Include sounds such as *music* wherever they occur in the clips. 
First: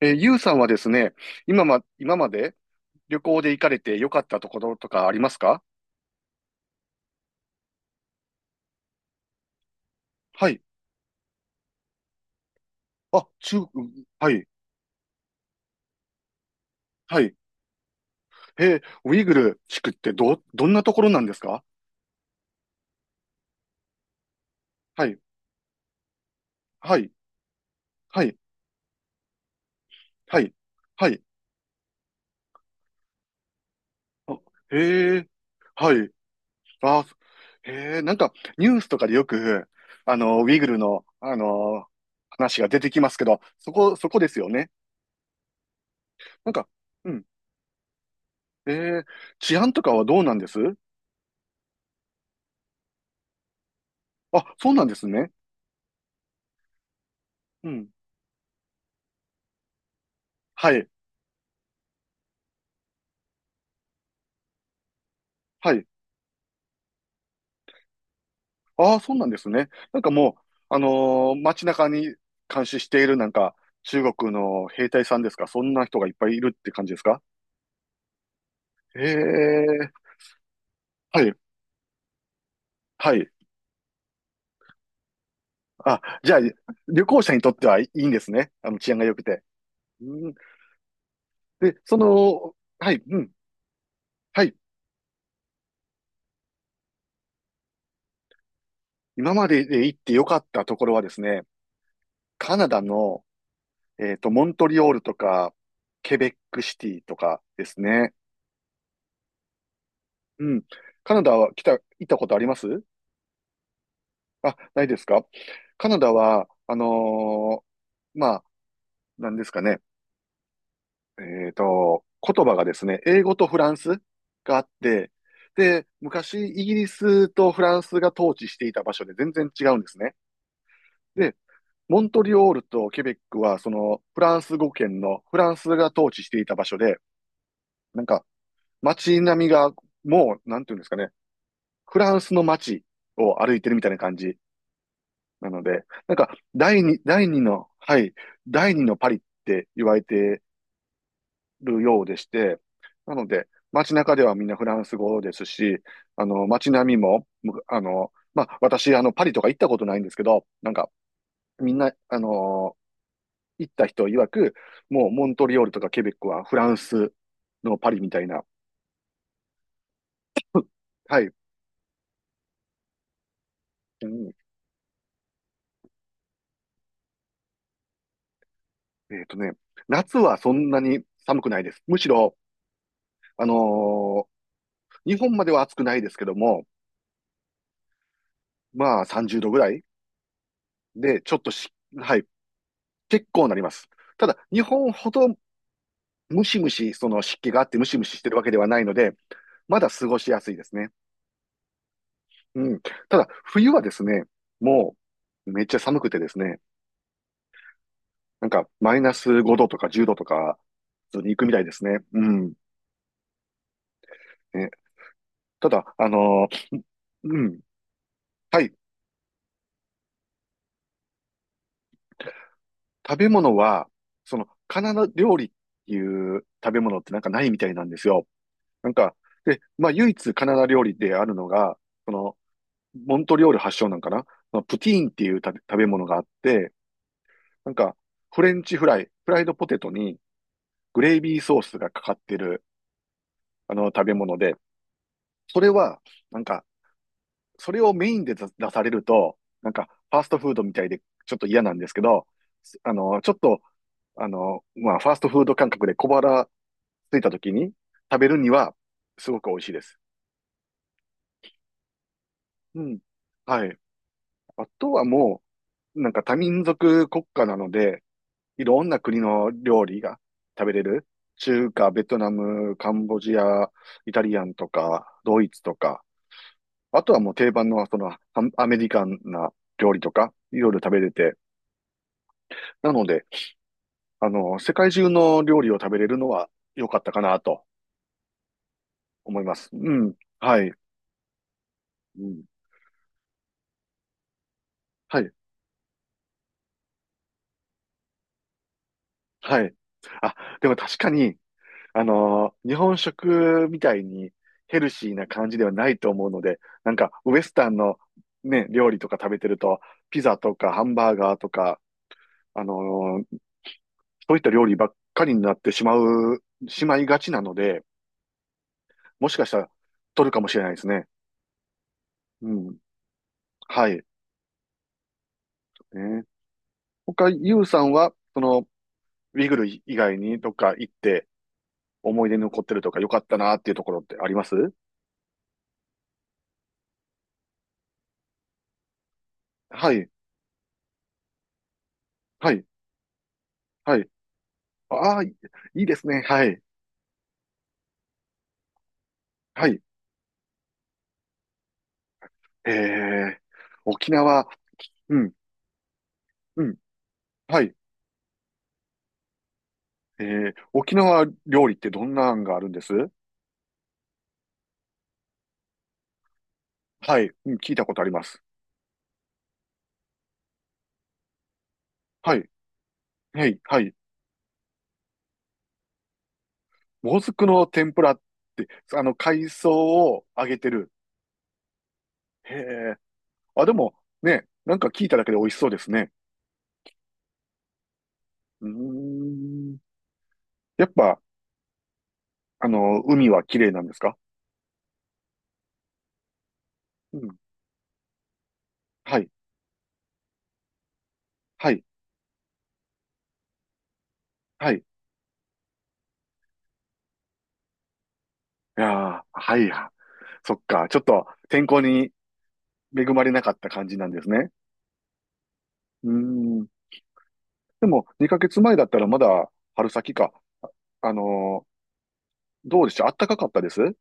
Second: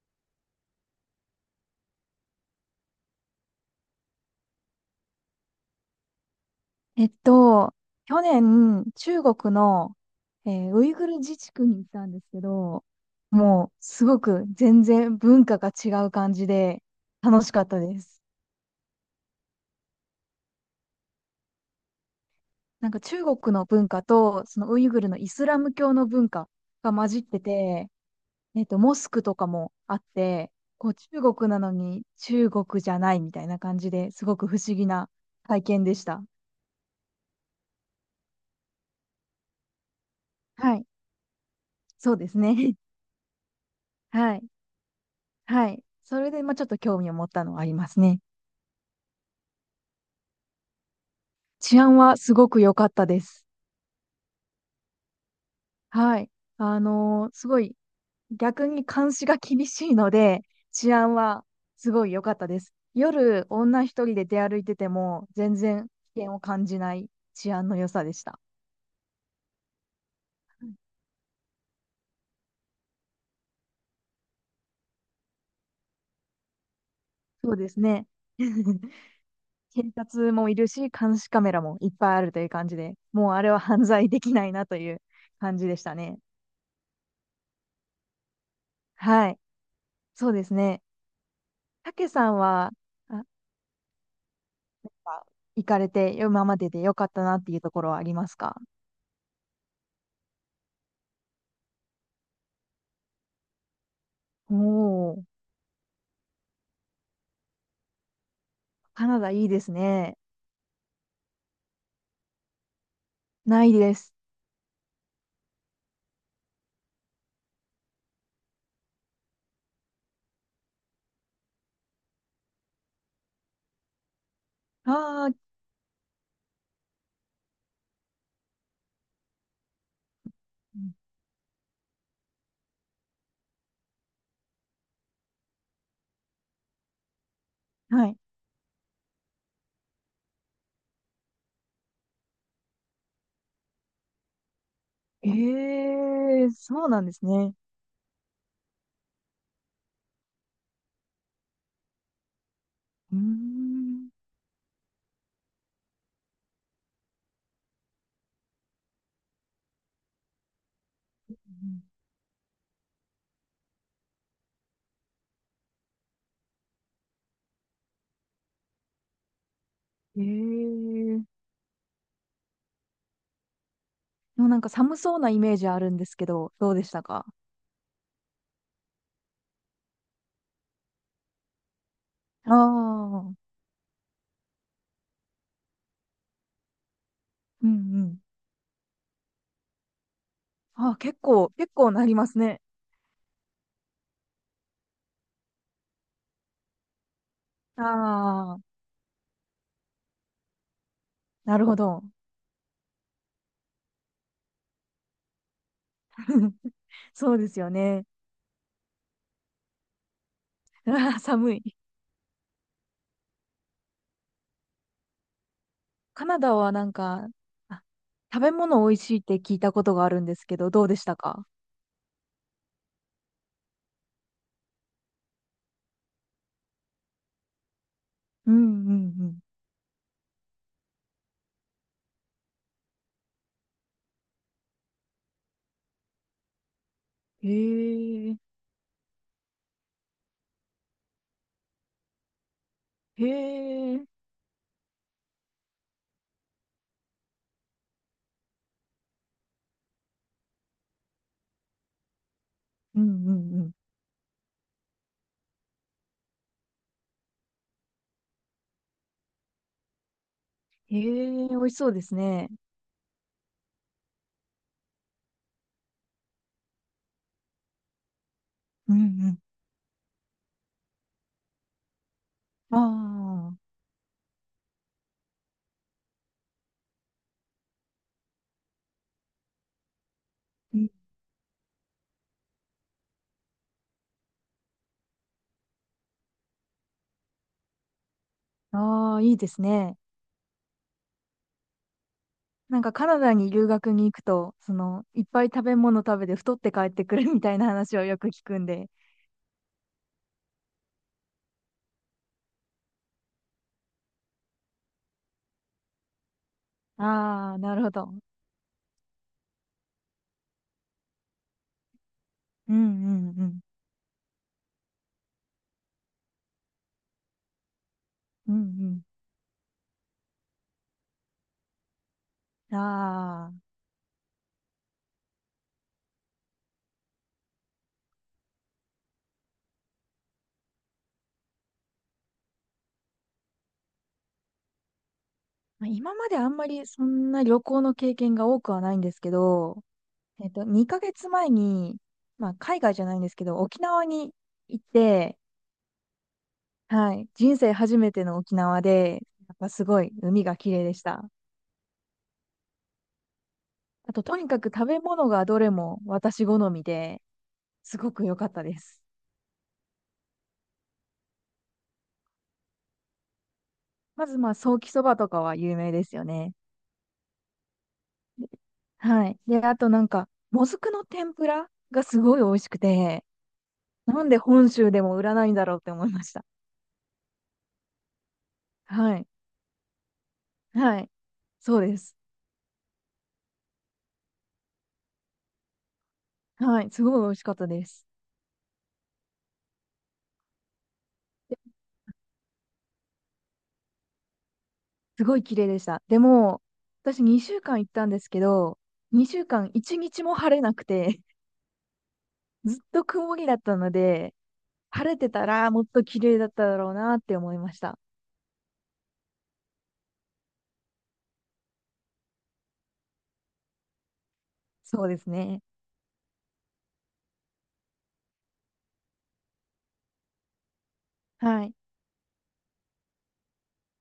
ゆうさんはですね、今まで旅行で行かれて良かったところとかありますか？えっと、去年、中国の、はい。ウイグル自治区に行ったんですけど、あ、中、もう、うん、すごはくい、全然文化が違う感じで、はい。楽しかったです。ウイグル地区ってどんなところなんですか？なんか中国の文化と、そのウイグはルのい、イスラム教の文化がは混い、じってて、はい、モスクとかもあっはて、い、こう、は中い。国なのに中国じゃないみたいな感じですあ、ごく不思議なへえ、体験はでしい。た。あ、へえ、なんかニュースとかでよく、あの、ウイグはルい。の、あの、そうです話がね。出てきますけど、そ *laughs* こではすい。よね。はい。それで、なんまあ、ちょっか、と興味うを持ん。ったのはありますね。えー、治安とかはどうなんです？治安はすごく良かったです。あ、そうなんですね。はい。あのーすごうい、ん。逆に監視が厳しいので、はい、治安はすごい良かったです。夜、女一人で出歩いてても、全はい。然危険を感じない治安の良さでした。ああ、そうなんですね。なんかもう、あのー街中に監視しているなんか、中国の兵隊さんですか、そんな人がいっぱいいるって感じですか？そうですね。*laughs* へえ、警察もいるし、監は視い、カメラもいっぱいあるという感じで、はい。もうあれは犯罪できないなという感じでしたあ、ね。じゃあ、旅行者にとってはいいんですね。あの、治安が良くはい。て。そううん、ですね。で、たそけさんの、は、はい、うあん、はい。か行かれて、今までで良かったなっていうところはありますか？今までで行って良かったところはですね、カナダの、えっと、モンおトリオールとおー、か、ケベックシティとかですね。カナダいいですね。うん。カナダは行ったことあります？ないです。あ、ないですか。カナダは、あのー、まあ、なんですかね。えっと、言葉がですね、英語とフランスがあって、ああ、で、昔、イギリスとフランスが統治していた場所で全然違うんですね。うん、で、モントリオールとケベックは、その、フランス語圏のフランスが統治していた場所で、なんはい。か、街並みが、もう、なんていうんですかね、フランスの街を歩いてるみたいな感じ。えなので、なんか、えー、そうなんです第二ね。の、はい、第二のパリって言われてるようでして、なうーので、街ん。中ではみんなフランス語ですし、あの、街並みも、あの、まあ、私、あの、パリとか行ったことないんですけど、なんか、みんな、あの、行った人曰く、もう、モントリオールとかケベックはフランスのパリみたいな、ええはい、ー。うん、でもなんか寒そうなイメージあるんですけど、どうでしたか？えっとね、夏はそんなに寒くないです。むしろ、あああー、のー日本までは暑くないですけども、うんうん。まあ30度ぐらいあー、結で、ちょっと構、し、結構なりはい、ますね。結構なります。ただ、日本ほどムシムシ、その湿気があってムシムシしてるわけあであ、はないので、まだ過ごしやすいですね。なるほど。うん。ただ、冬はですね、もうめっちゃ寒くてです *laughs* ね、そうですよね。なんかマイナス5度とか10度とか、*laughs* あ普ー通に行くみ寒たいでい。すね。うん。ね、ただ、あカナのダはー、なんか、うん。あ、食べはい。物美味しいって聞いたことがあるんですけど、どうでしたか？食べ物は、その、カナダ料理っていう食べ物ってなんかないみたいなんですよ。うんなうんか、んで、まあ、唯一カナダ料理であるのが、その、モントリオール発祥なんかな、まあ、プティーンっていう食べ物があって、うん。なんか、へえ、フレンチフライ、フライドポテトにグレイビーソースがかかってる、へあの、え、食べ物で、それは、なんか、それをメインで出されると、なんか、ファーストフードみたいで、ちょっと嫌なんですけど、あうんの、ちうょっと、んうん。あの、まあ、ファーストフード感覚で小腹ついた時に食べるには、すごく美味しいです。へえ、美味しそうですね。うん。はい。あとはもう、なんか多民族国家なので、いろんうな国んの料理が食べれる。中華、ベトナム、うん。カンボジああ、ア、イタリアンとか、ドイツとか、あとはもう定番のそのアメリカンな料理とか、いろいうろん。食べれて、なので、あの、世界中の料理を食べれるのは良かったかなとああ、いい思いでますす。うね。ん。はい。うん、なんかカナダに留学に行くと、その、はいっい。ぱい食べ物食べて太って帰ってくるみたいな話をよく聞くんで。はい。あ、でも確かに、あのー日本食みたいにヘルシーな感じではないと思うので、なんかウエあスあ、タなンるほのど。ね、料理とか食べてると、ピザとかハンバーガーとか、あのうんうんーうん。そういった料理ばっかりになってしまう、しまいがちなので、うんもしかしたら取るかもしれないですね。ううん。ん。ああ。はい。ね、他、ユウさんは、その、ウィグル以外にどっか行って思い出に残ってるとか良かったなっていうところってあります？まあ今まであんまりそんな旅行の経験が多くはないんですけど、はい。2ヶ月前に、まはあ、い。海外じゃないんですけど、沖は縄い。に行っああ、い、て、いいですね。はい。はい、人生初めての沖縄で、やっはぱい。すごい海が綺麗でした。ええ、沖あと、と縄、にかく食べう物ん、がどれも私好うん、みで、はい。すごく良かったです。ええ、沖縄料理ってどんな案があるんです？まず、まあ、ソーキそばとかは有名ですよね。はい、うん、聞いたことあります。はい。で、あとなんか、もずくの天ぷらがすはごい美い、味しくて、はい、はい。なんで本州でも売らないんだろうって思いました。もずくの天ぷらって、あの、はい。海藻を揚げてる。はい。そうです。へえ、あ、でも、ね、なんか聞いただけで美味しそうですね。はい。すごい美味しかったです。うーん。やっぱ、あの、海は綺麗なんですか？すごい綺麗でした。でも、う私ん。2週間行ったんですけど、はい、2週間1日も晴れなくて、はい、*laughs* ずっと曇りだったので、はい。い晴れてたらもっと綺麗だっただろうなって思いました。やー、はい、そっか、ちょっと天候に恵まれなかった感じなんですね。そうですね。うーん。でも、2ヶ月前だったらまだ春先か。あのはー、い。どうでしょう、暖かかったです？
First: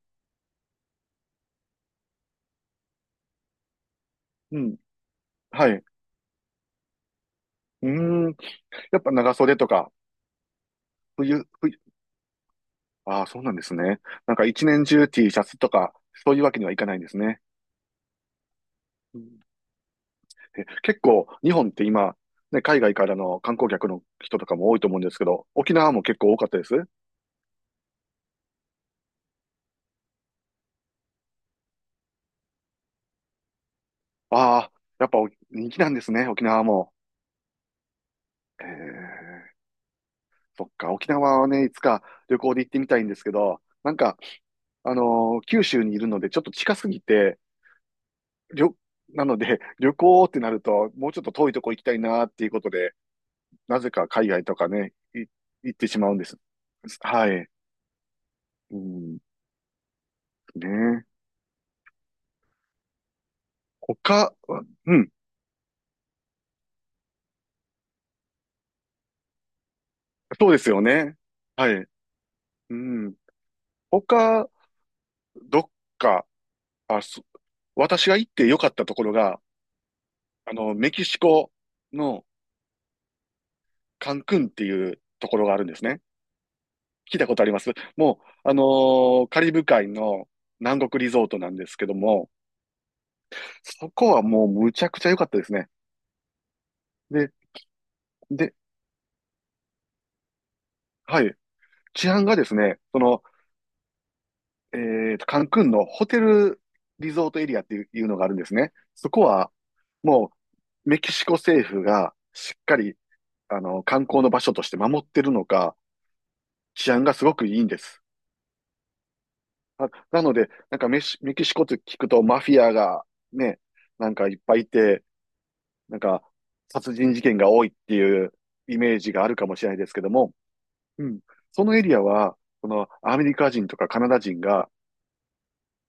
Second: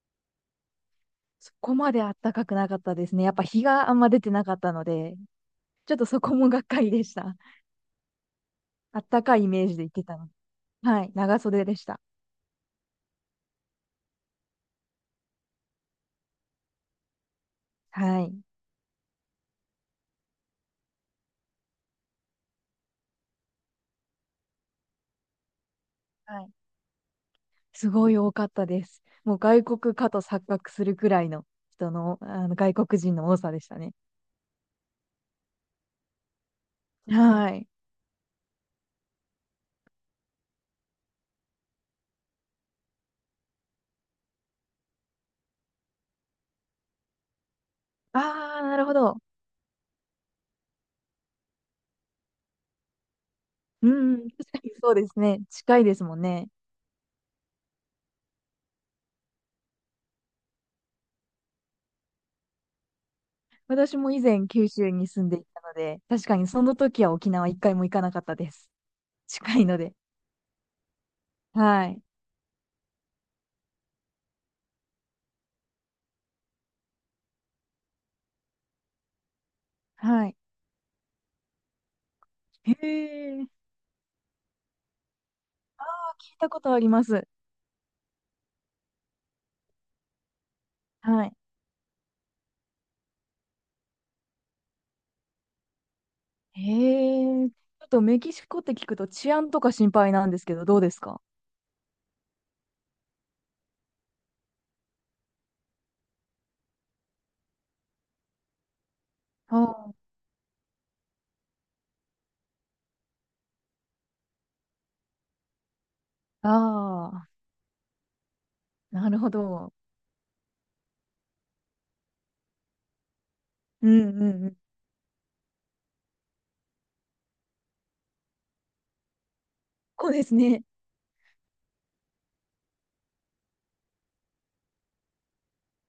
そこまで暖かくなかったですね。やっぱ日があんま出てなかうったん。ので、はい。うちょっとそこもがっかりでした。ーん。やっぱ暖長かいイ袖メとージでか、行ってたので。はい。長袖冬、でした。ああ、そうなんですね。なんか一年中 T シャツとか、そういうわけにはいかないんですね。はい。うん、え、結構、日本って今、ね、海外からの観光客の人とかも多いと思うんですけど、沖縄も結構多はかっい、たです？すごい多かったです。もう外国かと錯覚するくらいの人の、あの外国人の多さでしたね。ああ、やっぱお人気なんですね、沖縄も。はい。えー、そっか、沖縄はね、いつか旅行で行ってみたいんですけど、なんか、あの九州にいるので、ちょっと近すぎて、ありあ、ょ、なるほど。なので、*laughs* 旅行ってなると、もうちょっと遠いとこ行きたいなっていうことで、なうぜか海ん、確外とかかにそね、うですい、ね。行っ近いてでしすまうもんんです。ね。はい。うん、ね。私も以他、前九州うにん、住んでいたので、確かにその時は沖縄一回も行かなかったです。近いので。そうですよね。はい。はい。うん。他、どっか、あ、そ、私が行って良かったところが、はい。あの、メキシコのへえ。カンクンっていうところがあるんですあ、ね。聞いたことありま聞いたす。ことあります？もう、あのーカリブ海の南国リゾはーい。トなんですけども、そこはもうむちゃくちゃ良かったですね。で、へえ。ちょっとメキシで、コって聞くと治安とか心配なんですけど、どうですはか？い。治安がですね、その、えーと、カンクンのホテルリゾートエリアっていうのがあるんですね。そこは、あもう、メキシコ政府がしっかり、あの、観光の場所として守ってるのか、治安がすあ、あごくあいいんです。ー、なるほど。あ、なので、なんかメキシコって聞くとマフィアがね、うんなうんんかいっうぱん。いいて、なんか、殺人事件が多いっていうイメージがあるかもしれないですけどこうでも、すね。うん。そのエリアは、このアメリカ人とかカナダ人が、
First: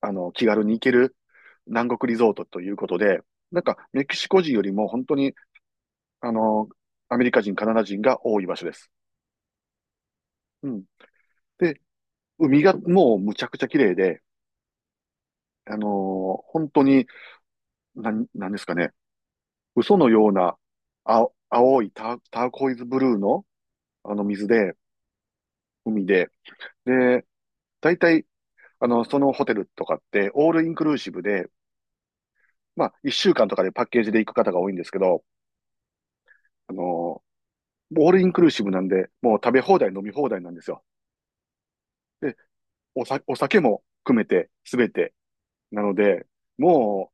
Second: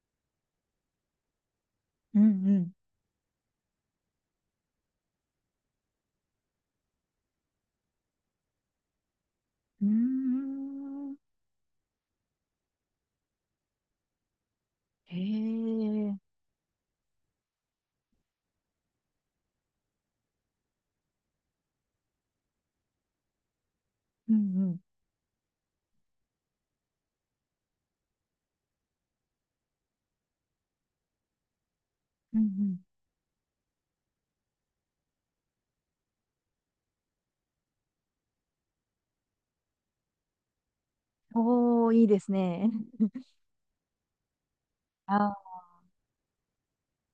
あの、気軽に行ける南国リうゾートといんうことで、なんか、メキシコ人よりも本当に、あの、アメリカ人、カナダ人が多い場所です。うん。うん。うーん。で、海がもうむちゃくちゃ綺麗で、へあのえ。ー本当に、なんですかね、嘘のような青いターコイズブルーの、あのうんう水で、ん。海で、で、だいたいあの、そのホテルとかって、オールインクルーシブで、うんまあ、一週間とかでパッケージで行く方が多いんですけど、あの、オールインクルーシブなんで、もう食べ放題、飲み放題なんですよ。うん。おー、いいですで、ね。おさ、お酒も含めて、すべて。ああ、なので、もう、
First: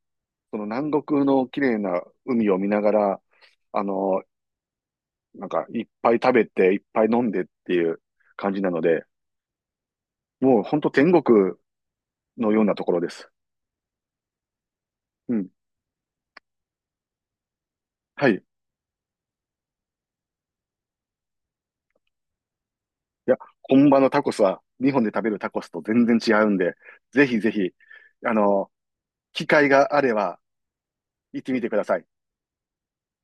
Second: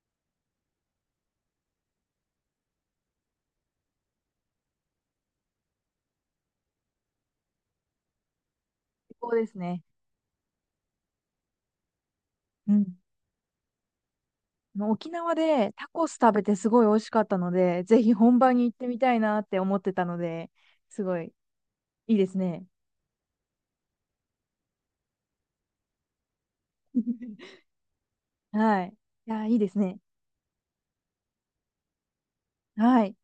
その南国の綺麗な海を見ながら、あの、なんか、いっぱい食べて、いっぱい飲んでっていう感じなので、最高ですね。もう本当天国のよううなとん。ころです。あの沖う縄ん。でタコス食べてすごい美味しかったので、ぜひは本い。場に行ってみたいなって思ってたので、すごいいいですね。いや、本場のタコスは、日本で食べるタコスと全然違うんで、ぜひぜ *laughs* ひ、あの、はい。いや機ー、いいで会すがね。あれば行ってみてください。はい。